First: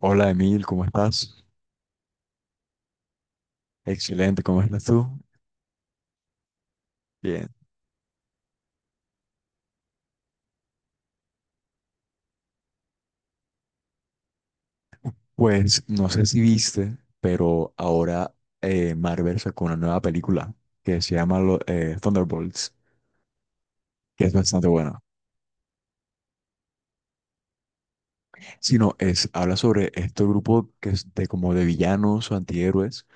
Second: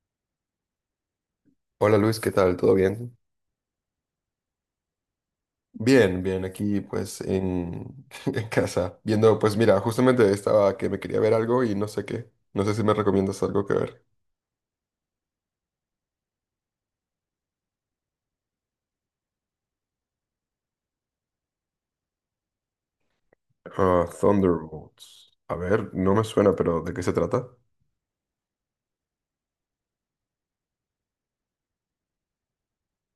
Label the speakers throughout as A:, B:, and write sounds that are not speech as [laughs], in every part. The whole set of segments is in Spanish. A: Hola Emil, ¿cómo estás?
B: Hola Luis, ¿qué tal? ¿Todo bien?
A: Excelente, ¿cómo estás tú?
B: Bien, aquí
A: Bien.
B: [laughs] en casa, viendo, pues mira, justamente estaba que me quería ver algo y no sé qué, no sé si me recomiendas algo que ver.
A: Pues no sé si viste, pero ahora Marvel sacó una nueva película que se llama Thunderbolts,
B: Ah,
A: que es bastante buena.
B: Thunderbolts. A ver, no me suena, pero ¿de qué se trata?
A: Si no, es, habla sobre este grupo que es de como de villanos o antihéroes,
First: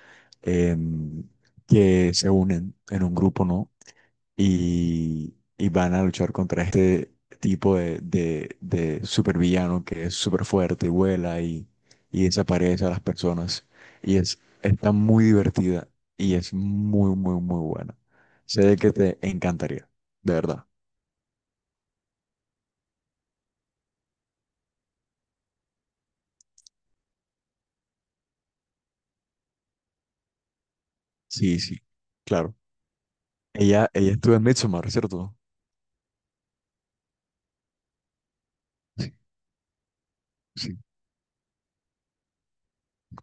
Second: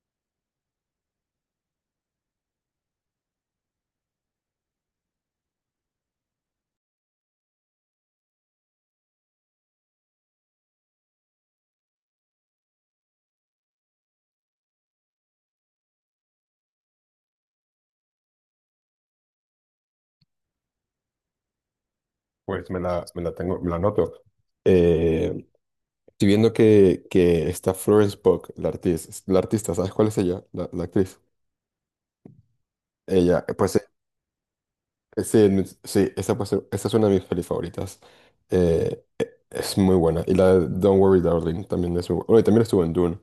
A: em, que se unen en un grupo, ¿no? Y van a luchar contra este tipo de supervillano que es súper fuerte y vuela, y desaparece a las personas. Y es, está muy divertida y es muy, muy, muy buena. Sé de que te encantaría, de verdad.
B: Pues me la noto. Estoy viendo que está Florence Pugh, la artista, ¿sabes cuál es ella? La actriz.
A: Sí, sí, claro.
B: Ella, pues
A: Ella estuvo en Midsommar, ¿cierto?
B: sí, sí, esa, esa es una de mis pelis favoritas.
A: Sí,
B: Es muy buena. Y la de
A: sí,
B: Don't Worry Darling también es muy buena. Oye, también estuvo en Dune.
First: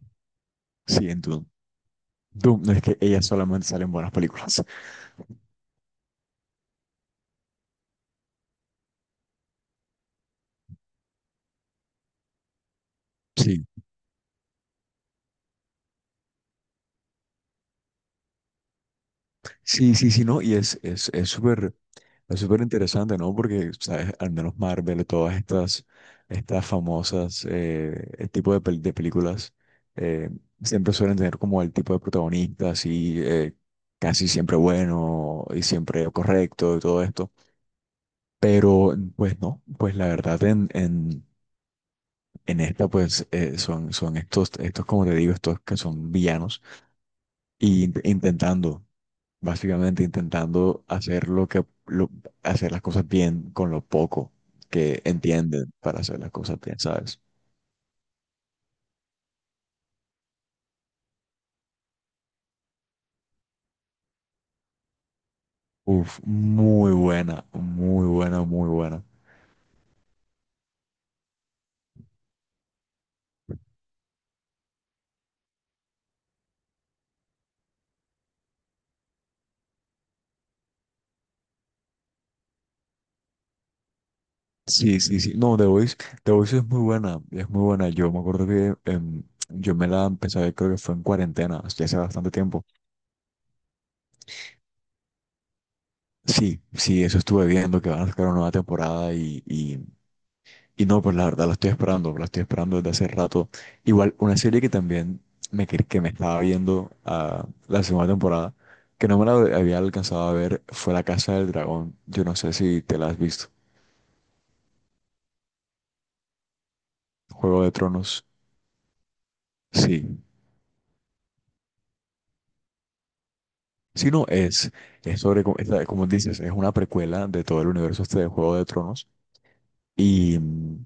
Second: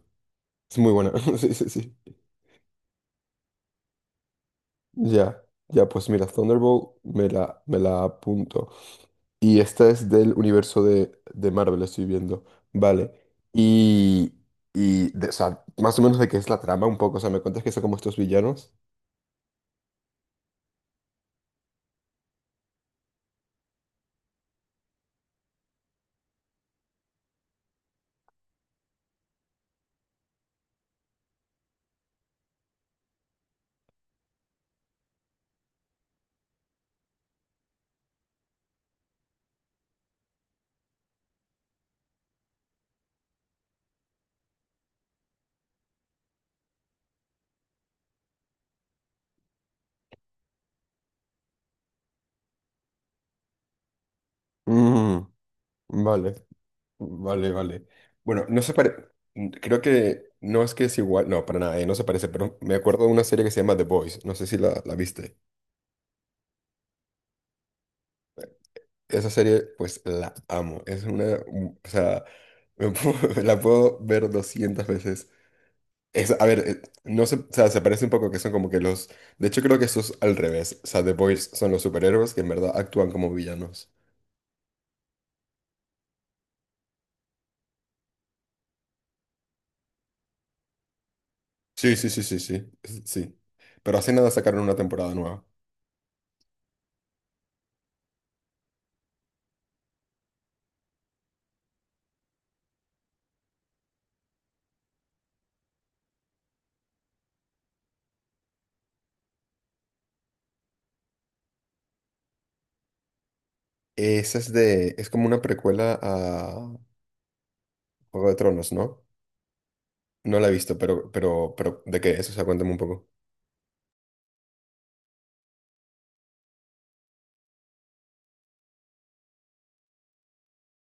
B: Es muy
A: sí,
B: buena.
A: en
B: [laughs]
A: Doom.
B: Sí, sí, sí.
A: Doom, no es que ella solamente sale en buenas películas.
B: Ya, ya, pues mira, Thunderbolt me la apunto. Y esta es del universo de Marvel, estoy viendo. Vale.
A: Sí.
B: Y, o sea, más o menos de qué es la trama un poco. O sea, me cuentas que son como estos villanos.
A: Sí, sí, sí, no, y es súper interesante, ¿no? Porque, ¿sabes? Al menos Marvel, todas estas, estas famosas, el tipo de, de películas, eh, siempre suelen tener como el tipo de protagonista así, casi siempre bueno y siempre correcto y todo esto. Pero, pues no, pues la verdad en esta, pues son, son estos, estos, como te digo, estos que son villanos y intentando, básicamente intentando hacer lo hacer las cosas bien con lo poco que
B: Mm,
A: entienden para hacer las
B: vale.
A: cosas bien, ¿sabes?
B: Vale, vale. Bueno, no se parece. Creo que no es que es igual. No, para nada, no se parece, pero me acuerdo de una serie que se llama The Boys. No sé si la viste.
A: Uf, muy buena, muy buena, muy buena.
B: Esa serie, pues la amo. Es una. O sea, [laughs] la puedo ver 200 veces. Es, a ver, no se, o sea, se parece un poco que son como que los. De hecho, creo que eso es al revés. O sea, The Boys son los superhéroes que en verdad actúan como villanos.
A: Sí, sí, sí. No, The Voice, The Voice es muy buena, es muy buena. Yo me acuerdo que yo me la empecé a ver, creo que fue en cuarentena, o
B: Sí,
A: hace
B: sí, sí,
A: bastante
B: sí,
A: tiempo.
B: sí. Sí. Pero hace nada sacaron una temporada nueva.
A: Sí, sí, eso estuve viendo, que van a sacar una nueva temporada y no, pues la verdad la estoy esperando desde hace rato. Igual, una serie que también me, que me estaba viendo, la segunda temporada, que no me la había alcanzado a ver, fue La Casa del Dragón. Yo no sé si te la has visto.
B: Esa es de. Es como una precuela.
A: Juego de Tronos,
B: Juego de Tronos, ¿no?
A: sí.
B: No la he visto, pero, ¿de qué es? O sea, cuéntame un poco.
A: Si no, es sobre, es como dices, es una precuela de todo el universo este de Juego de Tronos. Y mm,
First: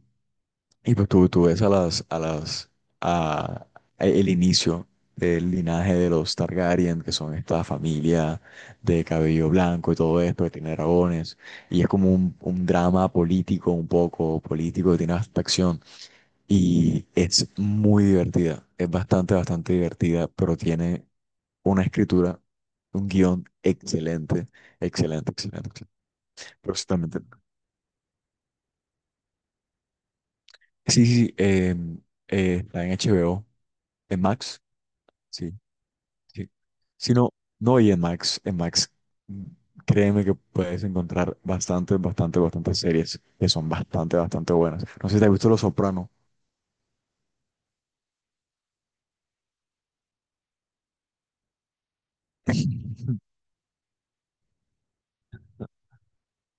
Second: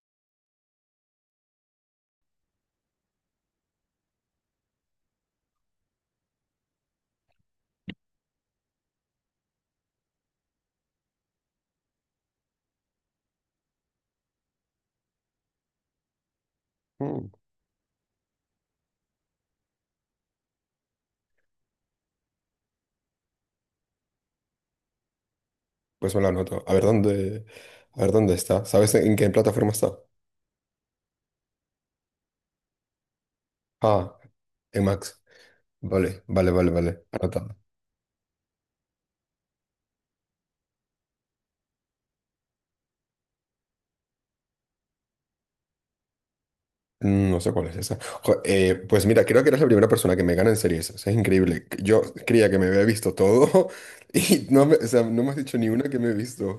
A: Y pues tú ves a las, a las, a, a el inicio del linaje de los Targaryen, que son esta familia de cabello blanco y todo esto, que tiene dragones, y es como un drama político, un poco político, que tiene hasta acción, y
B: Mm.
A: es muy divertida, es bastante, bastante divertida, pero tiene una escritura, un guión excelente, excelente, excelente, excelente.
B: Pues me la anoto.
A: Pero sí, también
B: A ver dónde está. ¿Sabes en qué plataforma está?
A: sí, sí, sí, está en HBO,
B: Ah,
A: en Max.
B: en Max.
A: Sí,
B: Vale,
A: sí.
B: vale, vale, vale.
A: Si no,
B: Anotado.
A: no, y en Max, mm, créeme que puedes encontrar bastante, bastante, bastantes series que son bastante, bastante buenas. No sé si te has visto Los Soprano.
B: Mm, no sé cuál es esa. Jo, pues mira, creo que eres la primera persona que me gana en series. O sea, es increíble. Yo creía que me había visto
A: [laughs]
B: todo [laughs] y no me, o sea, no me has dicho ni una que me he visto.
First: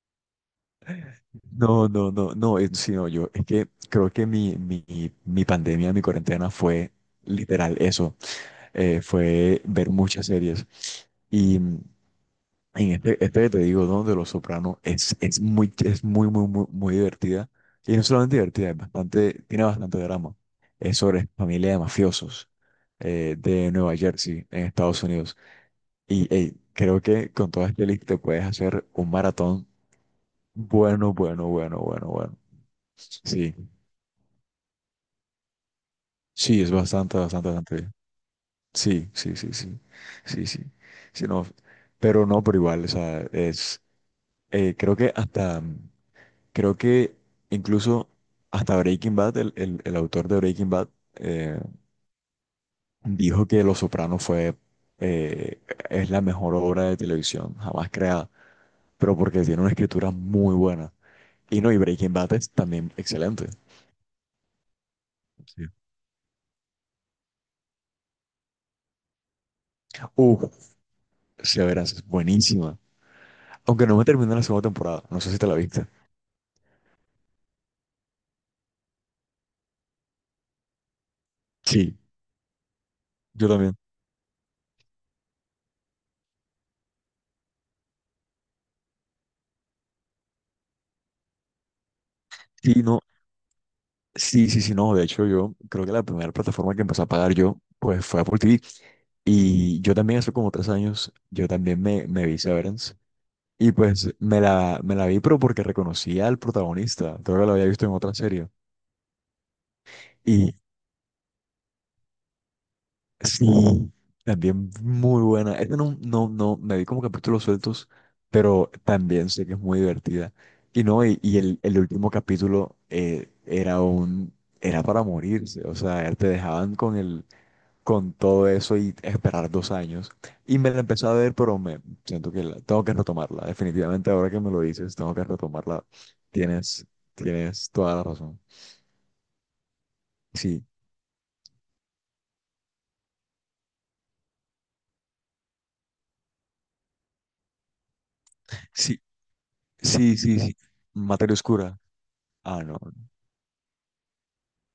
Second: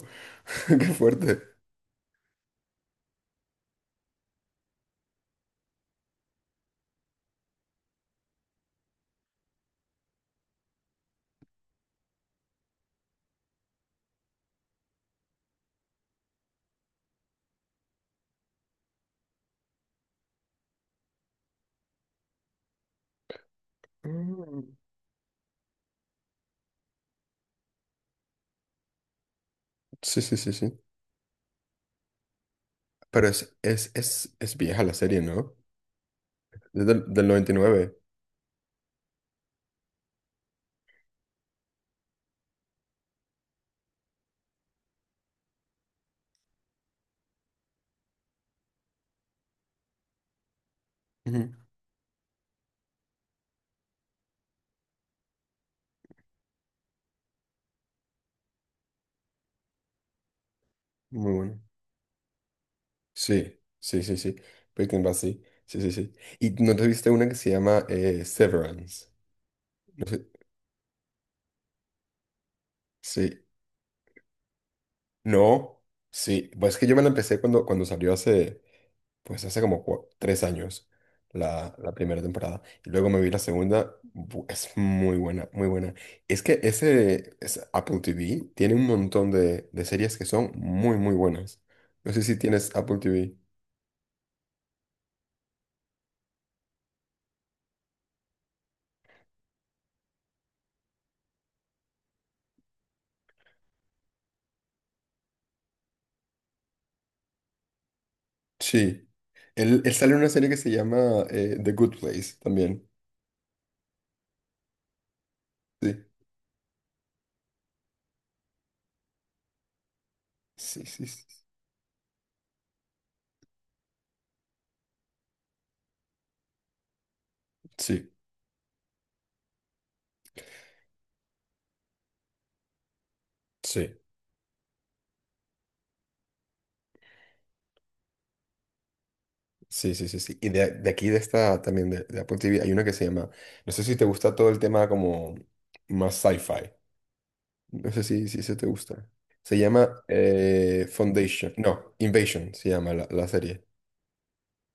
B: [laughs] Qué fuerte.
A: No, no, no, no, sí, no, yo, es que creo que mi pandemia, mi cuarentena fue literal eso, fue ver muchas series. Y En este, este que te digo, donde Los Sopranos es muy, muy, muy, muy divertida. Y no solamente divertida, es bastante, tiene bastante drama. Es sobre familia de mafiosos, de Nueva Jersey, en
B: Mm.
A: Estados Unidos. Y hey, creo que con toda esta lista te puedes hacer un maratón
B: Sí, sí, sí, sí.
A: bueno, bueno, bueno, bueno, bueno.
B: Pero
A: Sí,
B: es vieja la serie, ¿no?
A: sí, es
B: Es
A: bastante,
B: del
A: bastante, bastante bien.
B: 99.
A: Sí, sí, sí, sí, sí, sí. Sí, no, pero no, pero igual, o sea, es, creo que hasta. Creo que incluso hasta Breaking Bad, el, el autor de Breaking Bad, eh,
B: Ujú.
A: dijo que Los Soprano fue, eh, es la mejor obra de televisión jamás creada, pero porque tiene una escritura muy buena.
B: Muy bueno.
A: Y no, y Breaking Bad es también excelente.
B: Sí, sí, sí, sí. Breaking Bad, sí.
A: Sí.
B: Sí, sí, sí. ¿Y no te viste una que se llama Severance? No sé.
A: Uf, Severance es buenísima.
B: Sí.
A: Aunque no me terminé la segunda temporada, no sé si te la
B: No.
A: viste.
B: Sí. Pues es que yo me la empecé cuando, cuando salió hace, pues hace como 3 años, la
A: Sí,
B: primera temporada. Y luego me vi la
A: yo también.
B: segunda. Es muy buena, muy buena. Es que ese Apple TV tiene un montón de series que son muy, muy buenas. No sé si tienes
A: Sí,
B: Apple
A: no,
B: TV.
A: sí, sí, sí, no. De hecho, yo creo que la primera plataforma que empecé a pagar yo, pues fue Apple TV. Y yo también hace como 3 años, yo también me vi Severance. Y pues me la vi, pero porque reconocía al protagonista. Creo que lo había visto en otra serie.
B: Sí. Él sale en una serie
A: Y
B: que se llama The Good Place también.
A: sí, también muy buena. Esta no,
B: Sí.
A: no, no, me vi como capítulos sueltos, pero también sé que es muy divertida. Y
B: Sí,
A: no,
B: sí, sí.
A: y el último capítulo, era un, era para morirse. O sea, te dejaban con el
B: Sí,
A: con todo eso y esperar 2 años. Y me la empecé a ver, pero me siento que tengo que retomarla.
B: sí,
A: Definitivamente ahora que me lo dices, tengo que retomarla. Tienes, tienes toda la razón.
B: sí, sí, sí. Sí. Y
A: Sí,
B: de aquí, de esta también, de Apple TV, hay una que se llama. No sé si te gusta todo el tema como más sci-fi. No sé si se te
A: sí,
B: gusta. Se llama
A: sí, sí, sí. Materia
B: Foundation.
A: Oscura.
B: No, Invasion
A: Ah,
B: se
A: no,
B: llama la serie.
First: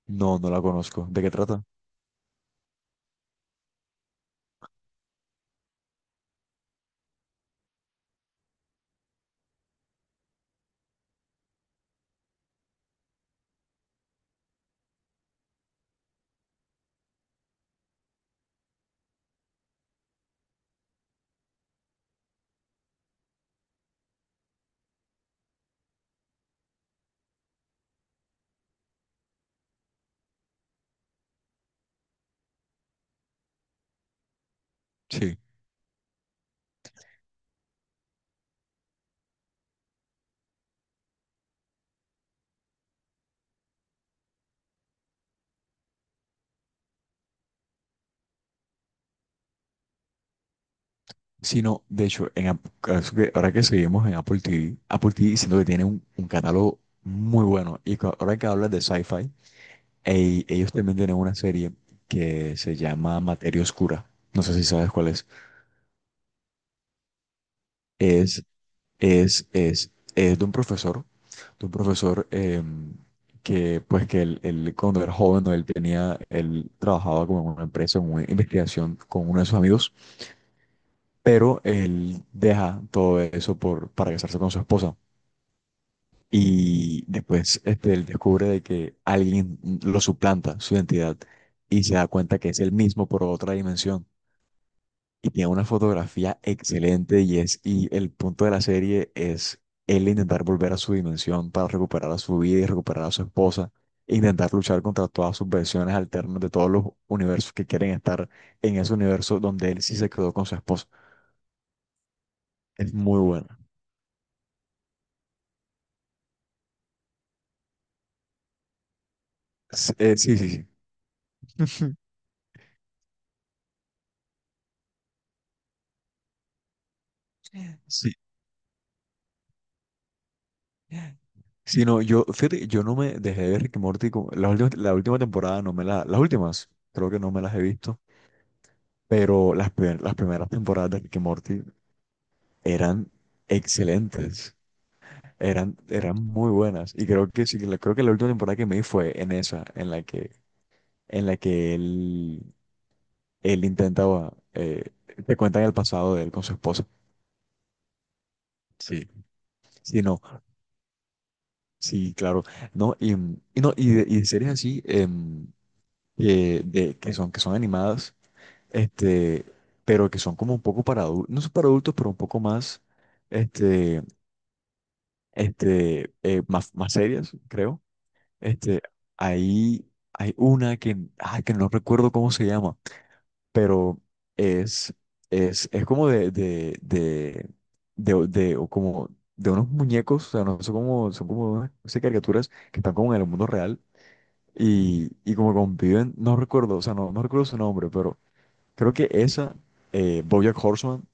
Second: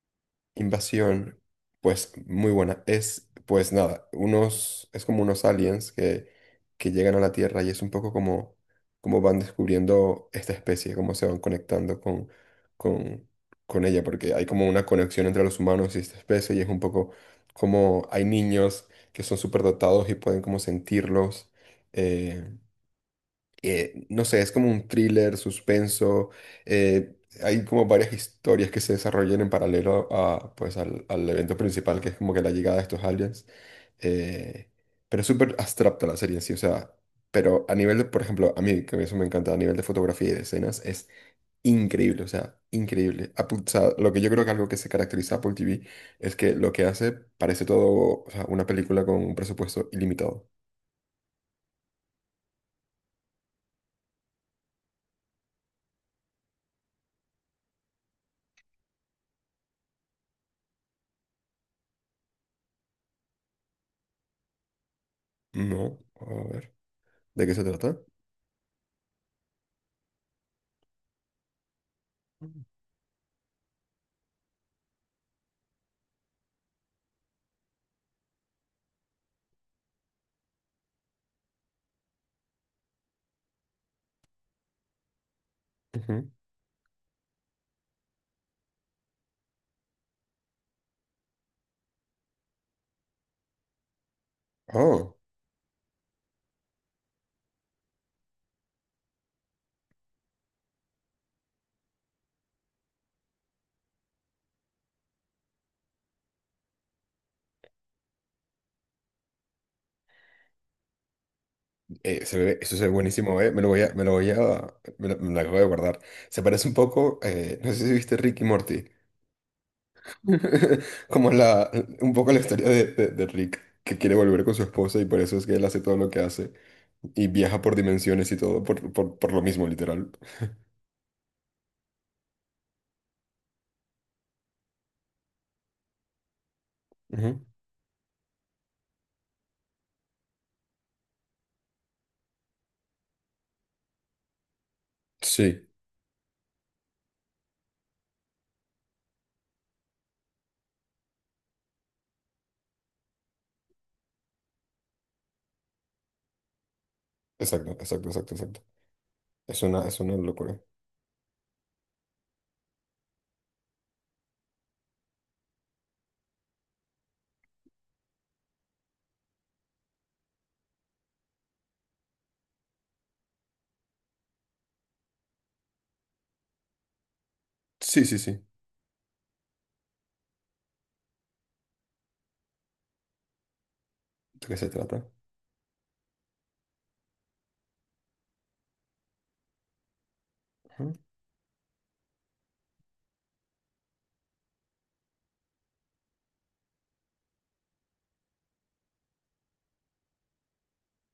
A: no, no la conozco. ¿De qué
B: Invasión,
A: trata?
B: pues muy buena. Es, pues nada, unos, es como unos aliens que llegan a la Tierra y es un poco como, como van descubriendo esta especie, cómo se van conectando con, con ella, porque hay como una conexión entre los humanos y esta especie y es un poco como hay niños que son superdotados y pueden como sentirlos. eh, no sé, es como un thriller, suspenso. eh, Hay como varias historias que se desarrollan en paralelo pues, al evento principal, que es como que la llegada de estos aliens. eh, pero es
A: Sí.
B: súper abstracta la serie en sí, o sea, pero a nivel de, por ejemplo, a mí, que eso me encanta, a nivel de fotografía y de escenas, es increíble, o sea, increíble. O sea, lo que yo creo que algo que se caracteriza a Apple TV es que lo que hace parece todo, o sea, una película con un presupuesto ilimitado.
A: Sí, no, de hecho, es que ahora que seguimos en Apple TV, Apple TV siento que tiene un catálogo muy bueno. Y ahora que hablas de sci-fi, ey, ellos también tienen una serie que se llama Materia Oscura. No sé si sabes cuál es.
B: No, a ver, ¿de qué se trata?
A: Es, es de un profesor, de un profesor, que, pues, que él cuando era joven, ¿no? Él tenía, él trabajaba como en una empresa, en una investigación con uno de sus amigos, pero él deja todo eso por, para casarse con su esposa.
B: Ujú.
A: Y después este, él descubre de que alguien lo suplanta su identidad y se da cuenta que es el mismo por otra dimensión.
B: Oh,
A: Y tiene una fotografía excelente y es y el punto de la serie es él intentar volver a su dimensión para recuperar a su vida y recuperar a su esposa e intentar luchar contra todas sus versiones alternas de todos los universos que quieren estar en ese universo donde él sí se quedó con su esposa.
B: eso se ve
A: Es muy
B: buenísimo, eh.
A: buena.
B: Me lo voy a, me lo voy a, me lo acabo de guardar. Se parece un poco, no sé si viste Rick y Morty,
A: Sí, sí, sí.
B: [laughs] como la,
A: [laughs]
B: un poco la historia de Rick, que quiere volver con su esposa y por eso es que él hace todo lo que hace y viaja por
A: Sí.
B: dimensiones y todo por lo mismo, literal.
A: Sí, no, yo, fíjate, yo no me dejé de ver Rick y Morty, la última temporada no me la, las últimas, creo que no
B: Ujú.
A: me las he visto, pero las, las primeras temporadas de Rick y Morty eran excelentes,
B: Sí,
A: eran, eran muy buenas. Y creo que sí, creo que la última temporada que me vi fue en esa, en la que él intentaba, te cuentan el pasado de él con su esposa.
B: exacto, exacto, exacto, exacto.
A: Sí,
B: Es
A: sí,
B: una
A: no,
B: locura.
A: sí, claro. No, y, y no, y de series así, que, de, que son animadas, este, pero que son como un poco para adultos, no son para adultos, pero un poco más, este, más, más serias, creo.
B: Sí, sí, sí.
A: Este, ahí hay una que, ah, que no recuerdo cómo se llama, pero
B: ¿De qué se
A: es,
B: trata?
A: es como de, o como de unos muñecos, o sea, no son
B: Ujú.
A: como, son como unas no sé, caricaturas que están como en el mundo real y como conviven, no recuerdo, o sea, no, no recuerdo su nombre, pero creo que esa, BoJack Horseman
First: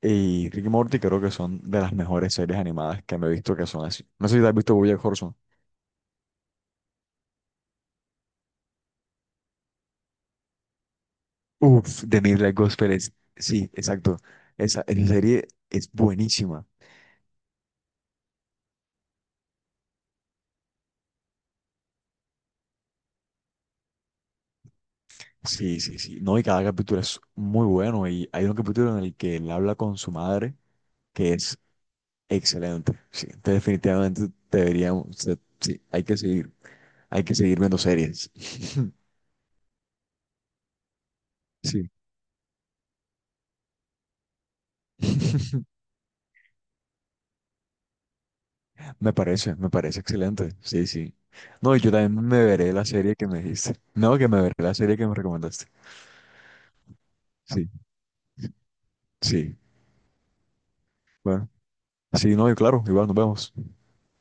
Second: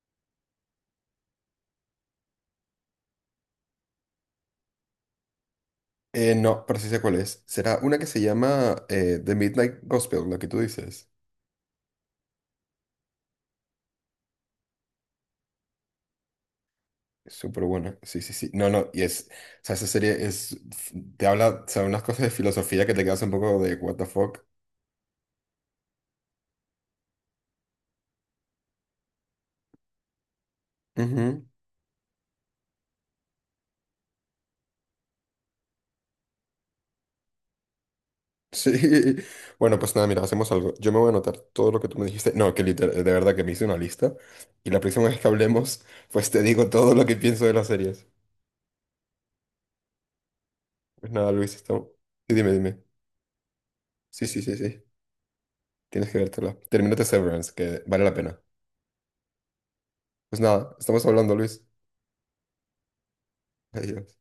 A: y Rick y Morty creo que son de las mejores series animadas que me he visto que son así. No sé si te has visto BoJack Horseman.
B: No, pero sí sé cuál es. Será una que se llama The Midnight Gospel, la que tú dices.
A: Uf, de Midnight Gospel es, sí, exacto. Esa serie es buenísima.
B: Es súper buena, sí, sí, sí. No, no, y es, o sea, esa serie es, te habla, o sea, unas cosas de filosofía que te quedas un poco de what the fuck.
A: Sí, sí, sí. No, y cada capítulo es muy bueno. Y hay un capítulo en el que él habla con su madre, que
B: Ujú.
A: es excelente. Sí, entonces definitivamente deberíamos, o sea, sí, hay que seguir viendo series.
B: Sí.
A: [laughs]
B: [laughs] Bueno, pues nada, mira, hacemos algo. Yo me voy a anotar todo lo que
A: Sí.
B: tú me dijiste. No, que literal, de verdad que me hice una lista. Y la próxima vez que hablemos,
A: [laughs]
B: pues te digo todo lo que pienso de las series.
A: Me parece excelente. Sí,
B: Pues
A: sí.
B: nada, Luis,
A: No, y
B: estamos.
A: yo también
B: Sí,
A: me
B: dime,
A: veré
B: dime.
A: la serie que me dijiste. No,
B: Sí,
A: que me
B: sí,
A: veré
B: sí,
A: la
B: sí.
A: serie que me recomendaste.
B: Tienes que vértela. Termínate Severance,
A: Sí,
B: que vale la pena.
A: sí.
B: Pues nada, estamos hablando,
A: Bueno,
B: Luis.
A: sí, no, y claro, igual nos vemos.
B: Adiós.